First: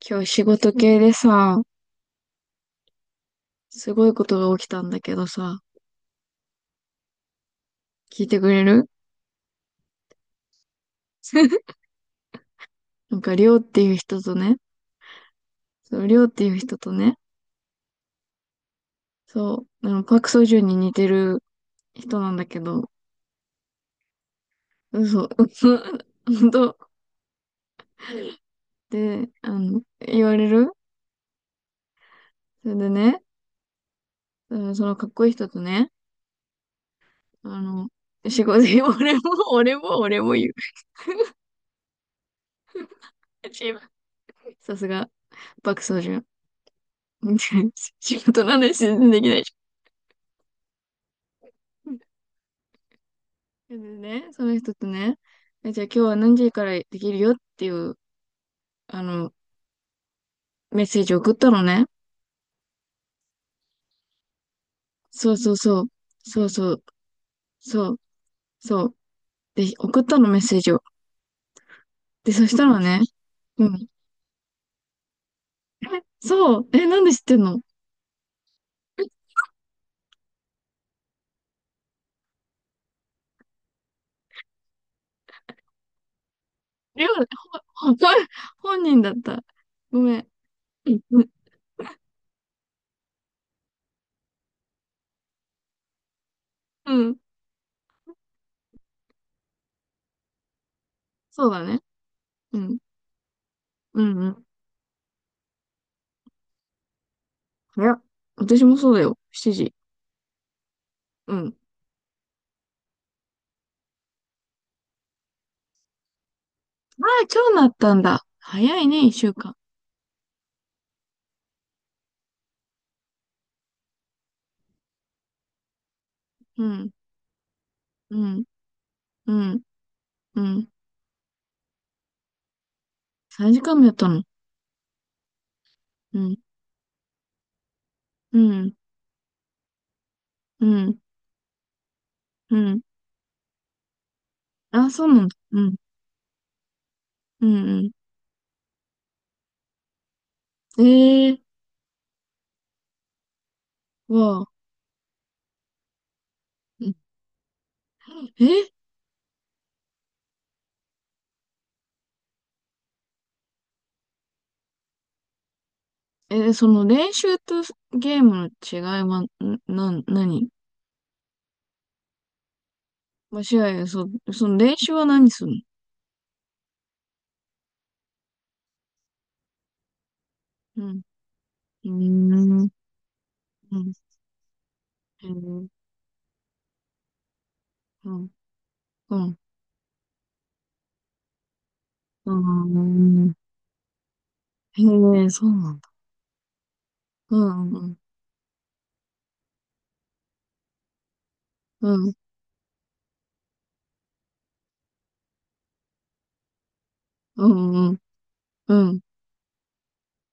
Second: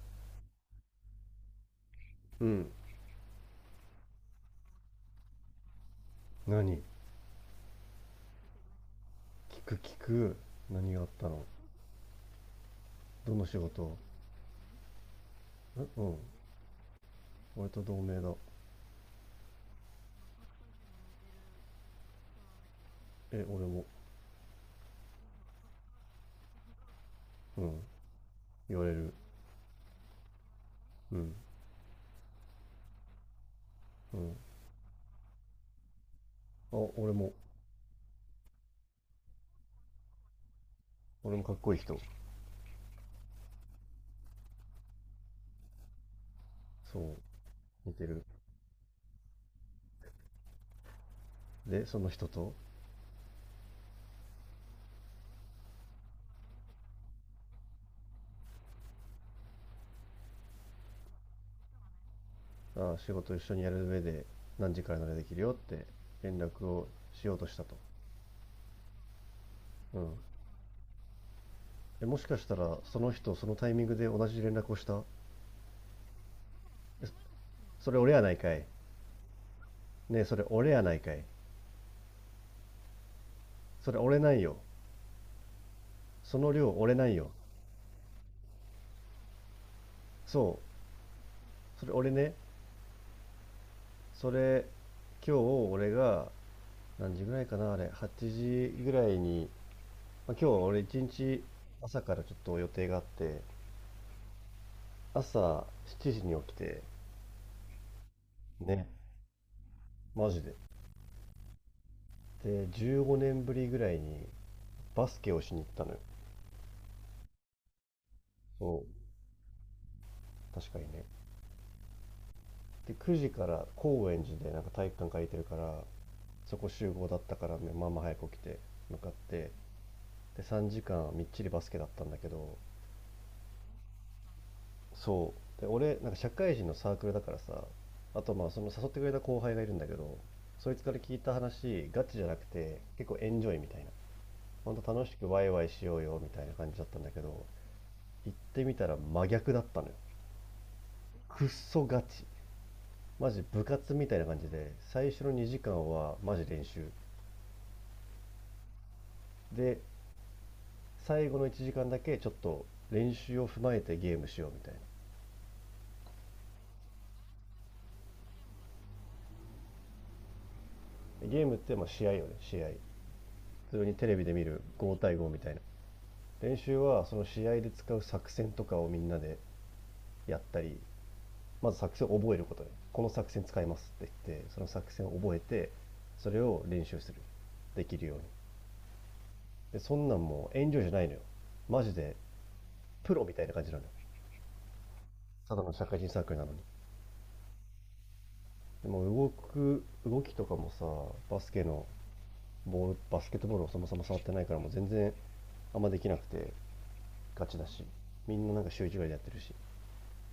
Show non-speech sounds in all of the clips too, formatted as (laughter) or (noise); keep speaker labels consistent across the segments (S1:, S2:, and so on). S1: 今日仕事系でさ、
S2: うん。
S1: すごいことが起きたんだけどさ、
S2: 何聞
S1: 聞いてくれる？
S2: く聞く何があったの？
S1: (laughs) なんか、
S2: ど
S1: り
S2: の
S1: ょ
S2: 仕
S1: うっていう
S2: 事？
S1: 人とね、そ
S2: う
S1: う、り
S2: ん。
S1: ょうっていう人とね、
S2: 俺と同盟だ。
S1: そう、パクソジュンに似てる人なんだけど、
S2: え、俺も。
S1: 嘘、(laughs) 嘘、本当。
S2: うん、言われる。
S1: で、言われる。
S2: うん。
S1: それでね、
S2: うん。あ、
S1: うん、そのかっこいい人とね、
S2: 俺も。
S1: あの、仕事、(laughs) 俺も、俺も、俺も言う。
S2: 俺もかっこいい人。
S1: さすが、パクソジュン。
S2: そ
S1: (laughs)
S2: う、似て
S1: 仕
S2: る。
S1: 事の話全然できないじ
S2: で
S1: ゃん。
S2: その人と。
S1: でね、その人とね、じゃあ今日は何時からできるよっていう、あの、メッセージを送ったのね。
S2: あ、仕事一緒にやる上で何時からならで
S1: そ
S2: き
S1: う
S2: るよ
S1: そ
S2: っ
S1: うそ
S2: て
S1: う。
S2: 連
S1: そう
S2: 絡
S1: そう。
S2: をしようとしたと。
S1: そう。そう。で、
S2: う
S1: 送った
S2: ん。
S1: のメッセージを。
S2: え、もし
S1: で、
S2: か
S1: そ
S2: し
S1: し
S2: た
S1: た
S2: ら
S1: ら
S2: そ
S1: ね、
S2: の人その
S1: う
S2: タイミン
S1: ん。
S2: グで同じ連絡をした。
S1: え、そう。え、なん
S2: え、
S1: で知ってんの？
S2: それ俺やないかい。ねえ、それ俺やないかい。それ俺ないよ。その量俺
S1: りょ
S2: ない
S1: う、
S2: よ。
S1: 本本人だった。ごめん。
S2: そう、
S1: うん。
S2: それ俺ね、それ今日俺が
S1: う
S2: 何
S1: ん。
S2: 時ぐらいかなあれ、8時ぐらいに、まあ、今日俺一日
S1: そうだね。
S2: 朝からちょっと
S1: う
S2: 予
S1: ん。
S2: 定があって、
S1: うん。うん。
S2: 朝7時に起きて、
S1: 早っ。私も
S2: ね、
S1: そうだよ。7時。
S2: マジで。
S1: うん。
S2: で、15年ぶりぐらいにバスケをしに行ったのよ。
S1: ああ、今日なったんだ。早
S2: そ
S1: い
S2: う、
S1: ね、一週間。
S2: 確かにね。で、9時から高円寺でなんか体育館借りてるから、そ
S1: う
S2: こ
S1: ん。
S2: 集合だったからね、まあまあ早
S1: う
S2: く起き
S1: ん。
S2: て向かっ
S1: う
S2: て、
S1: ん。う
S2: で、3
S1: ん。
S2: 時間みっちりバスケだったんだけど、
S1: 3時間もやったの？
S2: そうで俺なんか
S1: う
S2: 社
S1: ん
S2: 会人のサークルだからさ。あと、
S1: う
S2: まあその
S1: ん
S2: 誘ってくれた後輩がいるんだけど、
S1: う
S2: そいつか
S1: ん
S2: ら聞いた話ガチじゃなく
S1: うん。
S2: て結構エンジョイみたいな、ほん
S1: あ、
S2: と
S1: そ
S2: 楽
S1: う
S2: し
S1: なん
S2: く
S1: だ。
S2: ワイ
S1: う
S2: ワイ
S1: ん
S2: しようよみたいな感じだったんだけど、
S1: うん
S2: 行ってみたら真逆だったのよ。
S1: うん。えー、
S2: くっそガチ、マジ部活みたいな感
S1: わ。
S2: じで、最初の2時間はマジ練
S1: う
S2: 習
S1: ん。え、
S2: で、最後の1時間だけちょっと練習を踏まえてゲームしようみたいな。
S1: え、その練習とゲームの違いは、うん、何？
S2: ゲームってまあ試合よね、試合。
S1: ま、
S2: 普
S1: 違
S2: 通
S1: い、
S2: に
S1: そ、
S2: テレビで見
S1: その
S2: る
S1: 練習
S2: 5
S1: は
S2: 対5
S1: 何
S2: み
S1: す
S2: た
S1: る？
S2: いな。練習はその試合で使う作戦とかをみんなでやったり、
S1: うん
S2: まず
S1: う
S2: 作戦を
S1: ん
S2: 覚えるこ
S1: う
S2: と
S1: ん
S2: でこの作戦使いま
S1: う
S2: す
S1: ん
S2: って言って、その作戦を
S1: う
S2: 覚え
S1: ん
S2: て、それを練習する、できる
S1: う
S2: ように。
S1: ん
S2: でそんなんもう遠慮じゃないのよ、マジで。
S1: う
S2: プ
S1: ん
S2: ロ
S1: う
S2: み
S1: ん。
S2: たいな感じなのよ、
S1: へー、そう
S2: ただ
S1: な
S2: の
S1: ん
S2: 社
S1: だ。
S2: 会人サークルなのに。
S1: うん
S2: でも動く動きとかもさ、バスケの
S1: うん
S2: ボール、バスケットボールをそもそも触ってないからもう全然あんまできなくて、ガ
S1: う
S2: チだし、
S1: んうん
S2: みんななんか
S1: う
S2: 週一
S1: ん
S2: ぐらいでやってるし、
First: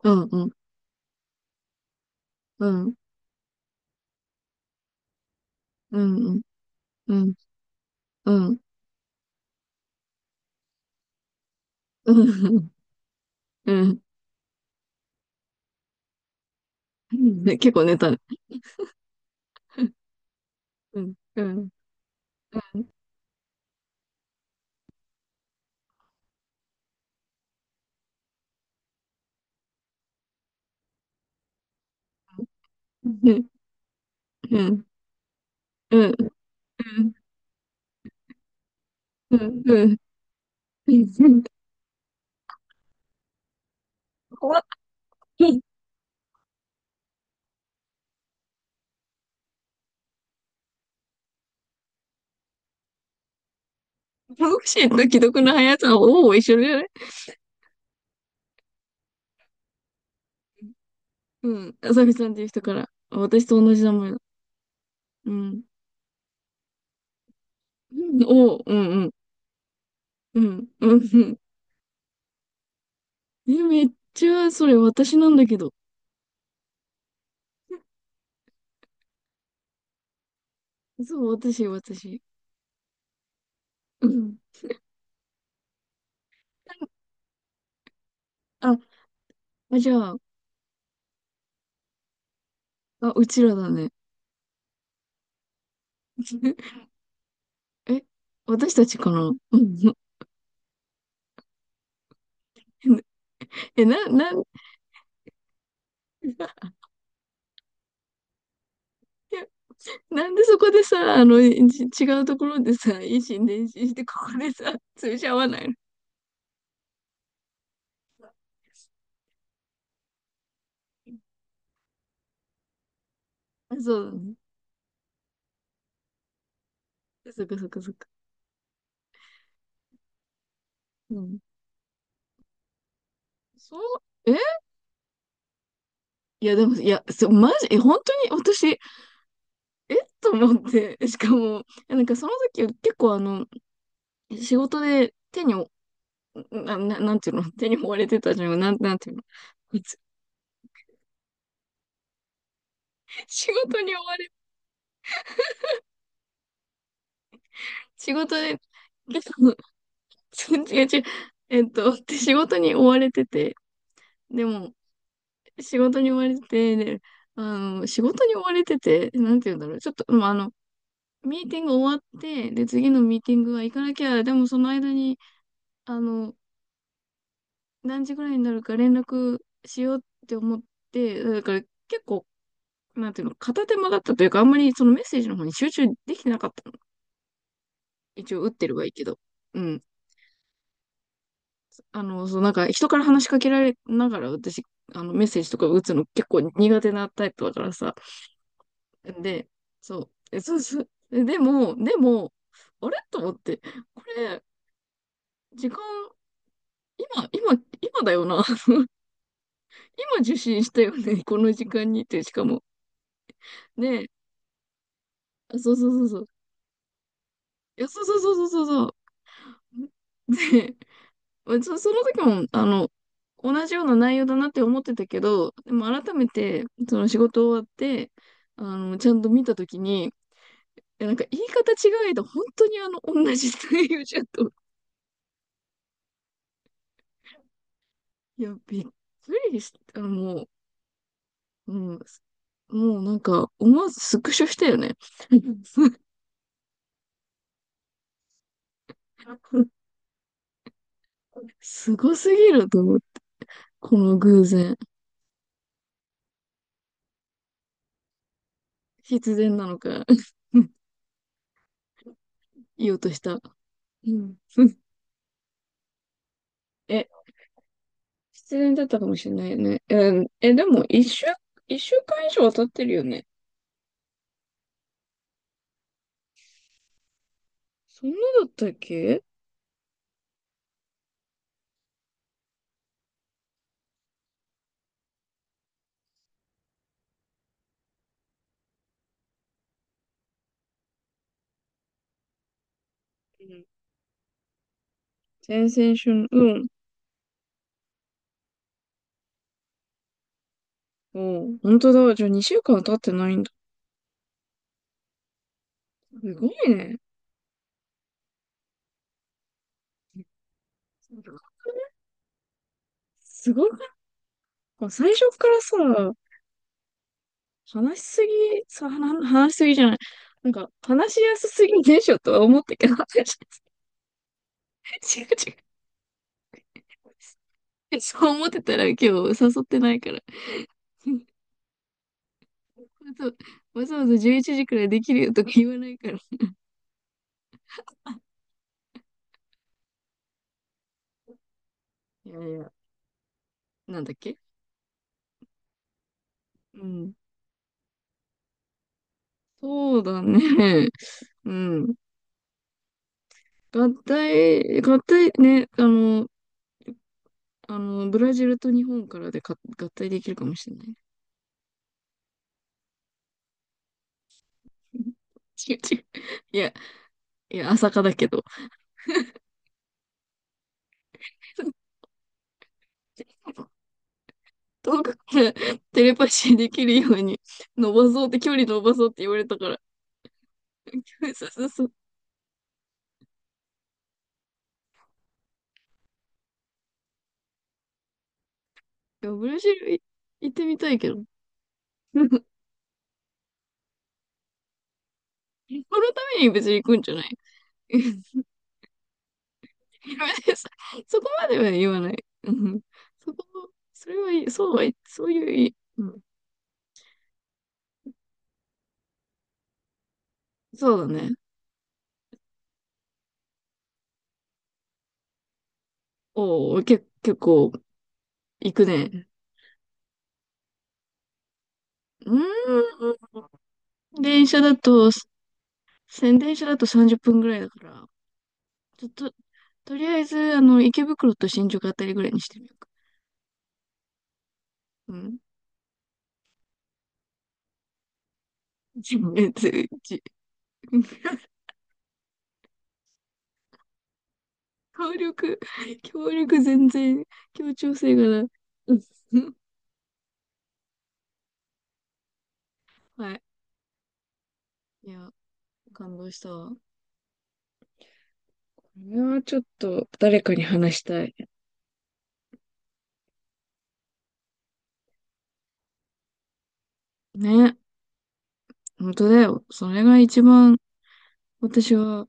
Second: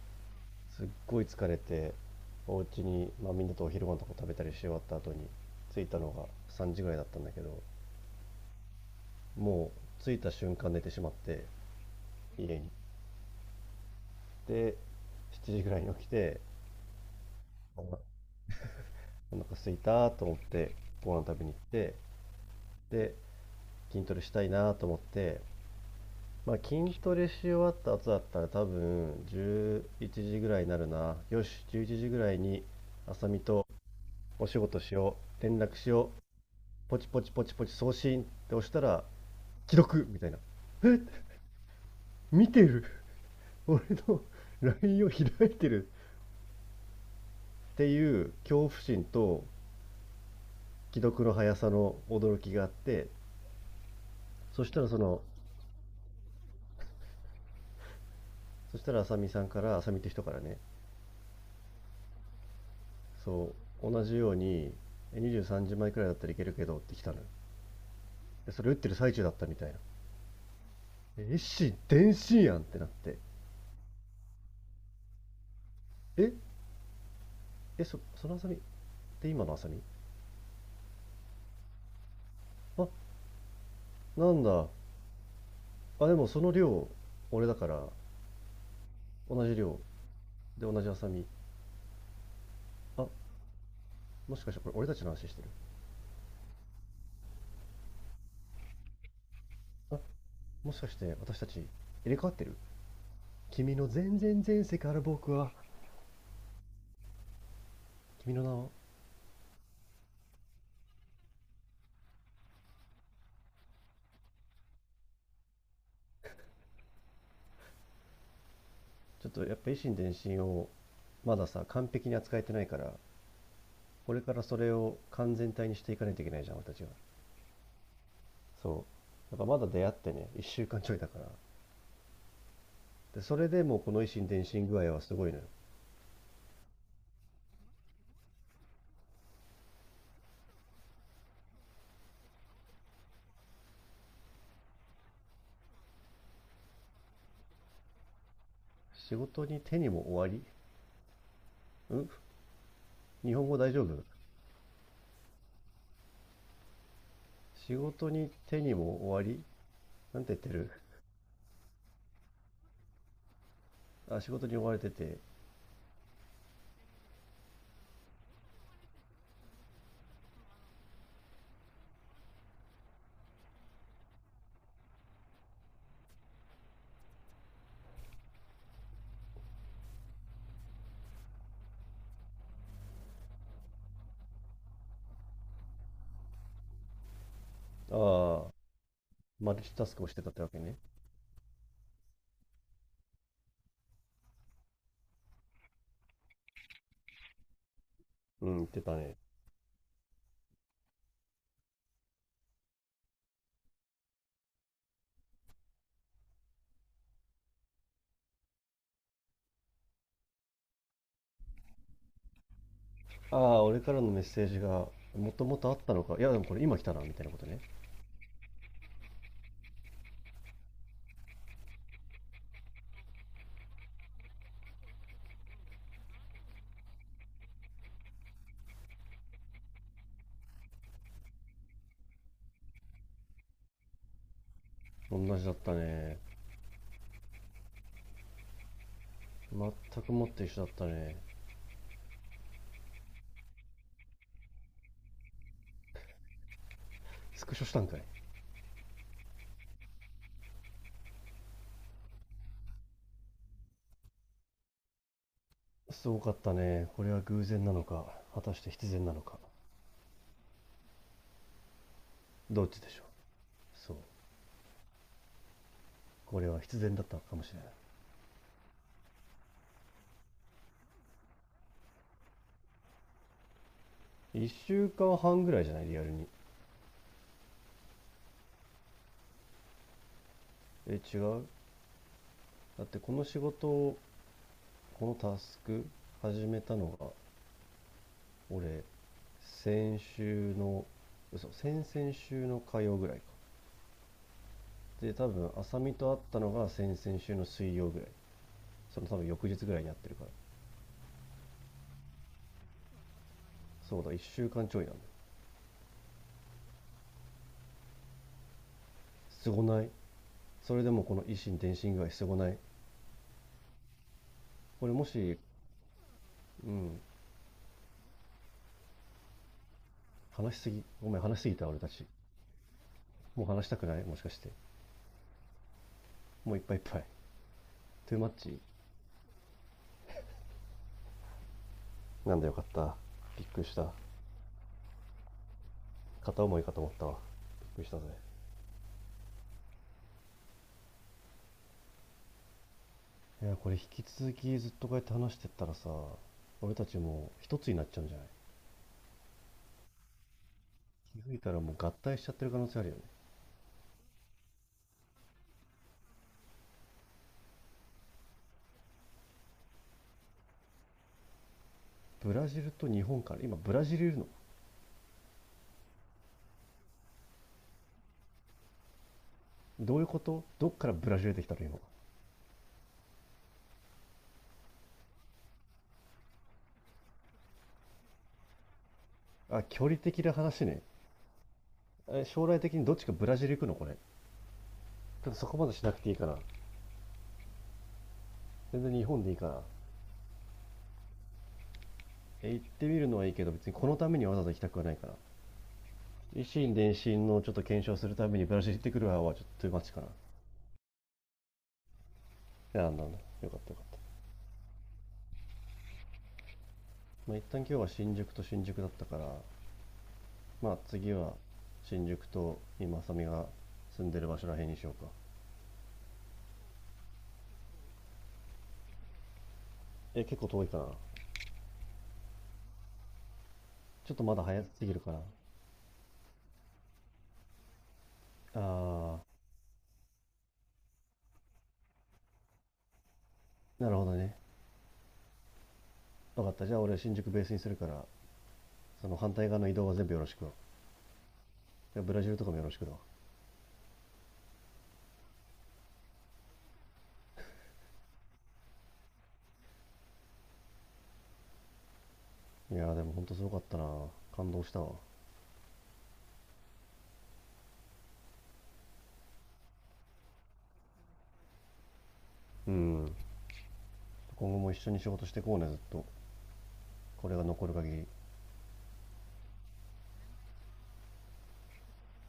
S1: うんうん
S2: すっごい疲れて、お
S1: う
S2: 家
S1: ん
S2: にまあ、みんなとお昼ご飯とか食べたりし終わった後に着いた
S1: う
S2: のが
S1: んうん
S2: 3時ぐらいだっ
S1: う
S2: たんだ
S1: ん
S2: けど、
S1: うん
S2: もう着いた瞬間寝てしまって、
S1: う
S2: 家に。
S1: ん。うん。
S2: で、7時ぐらいに起きて、
S1: うんね、結構
S2: お
S1: 寝たね。
S2: 腹空いたと思って
S1: うん、
S2: ご飯食
S1: う
S2: べに行っ
S1: ん、
S2: て、で筋トレしたいなと思って、まあ、筋トレし終わった後だったら多分11時ぐらいになるな、よし11時ぐらいに
S1: う
S2: あさみ
S1: ん、
S2: とお仕
S1: う
S2: 事
S1: ん、
S2: しよう、連絡し
S1: うん、
S2: よ、
S1: うん、
S2: ポ
S1: う
S2: チ
S1: ん、
S2: ポチポチポチ送信って押したら
S1: うん、
S2: 既
S1: うん、
S2: 読みたいな。え、見てる、俺の
S1: 怖っ。
S2: ラインを
S1: う
S2: 開
S1: ん。
S2: い
S1: 怖。
S2: てるっていう恐怖心と既読の速さの驚きがあって、
S1: ボ
S2: そ
S1: ク
S2: し
S1: シ
S2: たら
S1: ーと
S2: そ
S1: 既
S2: の
S1: 読の速さはほぼ一緒じゃない？
S2: そしたらあさみさんから、あさみって人からね、
S1: うん。朝日さんっていう人から。私
S2: そ
S1: と同じ
S2: う、
S1: 名
S2: 同
S1: 前
S2: じ
S1: だ。
S2: ように
S1: う
S2: 23
S1: ん。
S2: 時枚くらいだったらいけるけどって来たのよ。
S1: うん
S2: で
S1: おう、
S2: それ
S1: う
S2: 打っ
S1: ん、
S2: てる
S1: うん、
S2: 最中だったみたいな。
S1: うん、うん、う
S2: え
S1: ん。
S2: っし、電信やんってなって。
S1: え、めっちゃ、それ私なんだけど。
S2: えそのあさみって、今のあさみ。
S1: そう、私、私。
S2: あ、
S1: う
S2: な
S1: ん。
S2: んだ。あ、でもその量俺だから、
S1: あ、
S2: 同じ
S1: あ
S2: 量
S1: じゃあ、
S2: で同じハサミ。
S1: あ、う
S2: あ、
S1: ちらだね。
S2: もしかしてこれ俺たちの話してる？
S1: (laughs) え、私たちかな？うん。
S2: あ、もしかして私たち入れ替わってる？君
S1: え、
S2: の
S1: な、
S2: 全
S1: なん、(laughs) い
S2: 然前世から僕は、君の名を。
S1: や、なんでそこでさ、違うところでさ、維新伝心して、ここでさ、通じ合わないの？
S2: ちょっとやっぱ維新伝心をまださ完璧に扱えてないから、
S1: あ、そうだ
S2: これか
S1: ね。
S2: らそれを完全体にしていかないといけないじゃん俺たちは。
S1: そっかそっかそっか。
S2: そうだから、まだ出会ってね1週間ちょいだ
S1: う
S2: から、
S1: ん。
S2: でそれで
S1: そ
S2: もうこの維新
S1: う、え
S2: 伝心具合はすごいのよ。
S1: いや、でも、いや、そう、マジ、本当に私、と思って、しかも、いやなんかその時結構仕事で手にお、なんていうの、手に追われてたじゃん。なんてい
S2: 仕
S1: うの、
S2: 事に
S1: こ
S2: 手
S1: い
S2: に
S1: つ。
S2: も終わり。うん。日本
S1: 仕
S2: 語大
S1: 事
S2: 丈
S1: に追
S2: 夫？
S1: われ、
S2: 仕事
S1: 仕
S2: に
S1: 事で、
S2: 手に
S1: (laughs)
S2: も終
S1: 結
S2: わり。
S1: 構、違
S2: なんて言って
S1: う
S2: る？
S1: 違う、で仕事に追われてて、
S2: あ、仕
S1: で
S2: 事に追
S1: も、
S2: われてて、
S1: 仕事に追われてて、で、仕事に追われてて、なんて言うんだろう。ちょっと、まあ、ミーティング終わって、で、次のミーティングは行かなきゃ、でもその間に、あの、何時ぐらいになるか連絡しようって思って、だから結構、なんていうの、片手間だったというか、あんまりそのメッセージの方に集中できてなかったの。一応
S2: あ
S1: 打っ
S2: あ、
S1: てればいいけど。
S2: マ
S1: う
S2: ルチ
S1: ん。
S2: タスクをしてたってわけね。
S1: そう、なんか人から話しかけられながら私、メッセージとか打つの結構苦手なタイプだからさ。
S2: うん、言ってたね。
S1: で、そう、え、そうそう。でも、でも、あれと思って、これ、時間、今、今、今だよな。(laughs) 今受信したよね。この時間にって、しかも。
S2: ああ、俺から
S1: ねえ、
S2: のメッセージが、もとも
S1: あ
S2: と
S1: そ
S2: あ
S1: う
S2: っ
S1: そう
S2: た
S1: そ
S2: の
S1: う
S2: か。
S1: そ
S2: い
S1: う。
S2: や、でもこれ今来たな、みたいなことね。
S1: いや、そうそうそうそうそう。(laughs) で、まあその時も、同じような内容だなって思ってたけど、でも改めて、その仕事終わって、ちゃんと見た時に、いやなんか言い方違えど、本当に同じ内容じゃんと。
S2: 同じだったね。
S1: いや、びっくりした。
S2: 全くもっ
S1: も
S2: て
S1: う、
S2: 一緒だったね。
S1: うん、もうなんか、思わずスクショしたよね。(laughs)
S2: スクショしたんかい。
S1: すごすぎると思って、この偶然。
S2: すごかったね。これは偶然なのか、果たして必然なの
S1: 必
S2: か。
S1: 然なのか、(laughs)
S2: どっちで
S1: 言おう
S2: しょう。
S1: とした。
S2: そう。
S1: うん、(laughs)
S2: これは必然だ
S1: え、
S2: ったかもしれない。
S1: 必然だったかもしれないね。えー、でも、一週間以上は経ってるよね。
S2: 1週間半ぐらいじゃない、リアルに。
S1: そんなだったっけ？
S2: え、違う。だってこの仕事を、このタスク始めたのが俺、先週の、嘘、先々週の火曜ぐらいか。
S1: うん。
S2: で、多分、
S1: 先
S2: 浅見
S1: 々
S2: と
S1: 週
S2: 会っ
S1: の、
S2: た
S1: う
S2: の
S1: ん。
S2: が先々週の水曜ぐらい。その多分翌日ぐらいに会ってるから。
S1: おう、本当だ。じゃあ2週間は経ってないんだ。
S2: そうだ、1週間ちょいなんだ。
S1: すごいね。
S2: すごない？それでもこ
S1: すご
S2: の
S1: く
S2: 維
S1: ない？
S2: 新伝心具合すごない？
S1: すごくな
S2: こ
S1: い？
S2: れも
S1: 最初
S2: し、
S1: からさ、
S2: うん、
S1: 話しすぎ、そう、話しすぎじゃない？なん
S2: 話し
S1: か、
S2: すぎ。ご
S1: 話
S2: め
S1: し
S2: ん、
S1: や
S2: 話し
S1: す
S2: すぎ
S1: す
S2: た、俺
S1: ぎ
S2: た
S1: で
S2: ち。
S1: しょとは思ったけど、(laughs) 違
S2: もう話
S1: う
S2: したくないもしかして。もういっぱいい
S1: 違
S2: っぱい。
S1: う。
S2: トゥー
S1: そ
S2: マッ
S1: う思っ
S2: チ。
S1: てたら今日誘ってないから。
S2: なんだ、よかった。
S1: (laughs)
S2: びっくりし
S1: わ
S2: た。
S1: ざわざわざ11時くらいできるよとか言わないから。
S2: 片思いかと思ったわ、びっくりしたぜ。
S1: いやいや、
S2: いや、これ
S1: なん
S2: 引き
S1: だっ
S2: 続
S1: け。
S2: きずっとこうやって話してったらさ、俺
S1: う
S2: たち
S1: ん。
S2: もう一つになっちゃうんじゃない？
S1: そうだね。
S2: 気づいた
S1: う
S2: らもう合
S1: ん。
S2: 体しちゃってる可能性あるよね。
S1: 合体、合体ね、あの、ブラジルと日本からでか合体できるかもしれない。
S2: ブラジルと日本から、今ブラジルいるの？
S1: (laughs) 違う違う。いや、いや、朝霞だけど。
S2: どういうこと、どっからブラジル出てきたの今。
S1: (laughs) 遠くからテレパシーできるように伸ばそうって、距離伸ばそうって言われた
S2: あ、
S1: から。
S2: 距離的な話ね。
S1: (laughs) そうそうそう。
S2: え、将来的にどっちかブラジル行くのこれ？ちょっとそこまでしなくていいかな。全然日本
S1: いや、
S2: でいい
S1: ブ
S2: か
S1: ラ
S2: な。
S1: ジルい行ってみたいけど。(laughs) このた
S2: え、行ってみるのはいいけど、別にこのためにわざわざ行きたくはないから。
S1: め
S2: 維
S1: に別に
S2: 新
S1: 行
S2: 伝
S1: くんじゃな
S2: 心
S1: い。
S2: のちょっと検証するため
S1: (laughs)
S2: にブラジル行ってくる派はちょっと待ち
S1: そそこまでは言わない。
S2: かな。い
S1: うん。
S2: や、なんだなんだ。
S1: そ
S2: よかった
S1: こ、
S2: よかっ
S1: そ
S2: た。
S1: れはいい、そうはい、そういういい、うん。
S2: まあ、一旦今日は新宿と新宿だったから、まあ
S1: そう
S2: 次
S1: だ
S2: は
S1: ね。
S2: 新宿と今浅見が住んでる場所らへんにしようか。
S1: おお、結構行くね。
S2: え、結構遠いかな？
S1: うー
S2: ちょっ
S1: ん。
S2: とまだ早すぎるかな？
S1: 電車だと30分ぐらいだから、ちょっ
S2: あ
S1: と、とりあえず、池袋と新宿あたりぐらいにしてみようか。
S2: ー、なるほどね。
S1: うん。
S2: 分かった、じゃあ俺新宿ベースにするから、そ
S1: じ
S2: の反対側の
S1: つ
S2: 移動は全部よ
S1: じ
S2: ろしく。いや、ブラジルとかもよろしくだ。
S1: 協力、協力全然、協調性がない。うん。
S2: いやー、でも
S1: (laughs)
S2: ほん
S1: は
S2: と
S1: い。
S2: すごかったな。感動したわ。
S1: いや、感動したわ。これはちょっと誰かに話したい。
S2: うん、今後も一緒に仕事してこうね、ずっと、これが残る
S1: ね、
S2: 限り。
S1: 本当だよ。それが一番私は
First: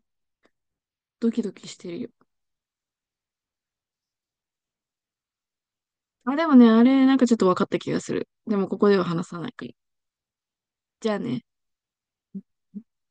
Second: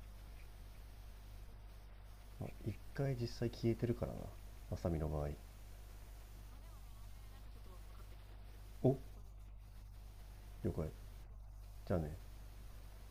S1: ドキドキしてるよ。
S2: 一回実際消えてるからな、浅見の場合。
S1: あ、でもね、あれ、なんかちょっと分かった気がする。でもここ
S2: お、
S1: では話さないから。
S2: 了解。
S1: じゃあね。
S2: じゃあね。
S1: (laughs)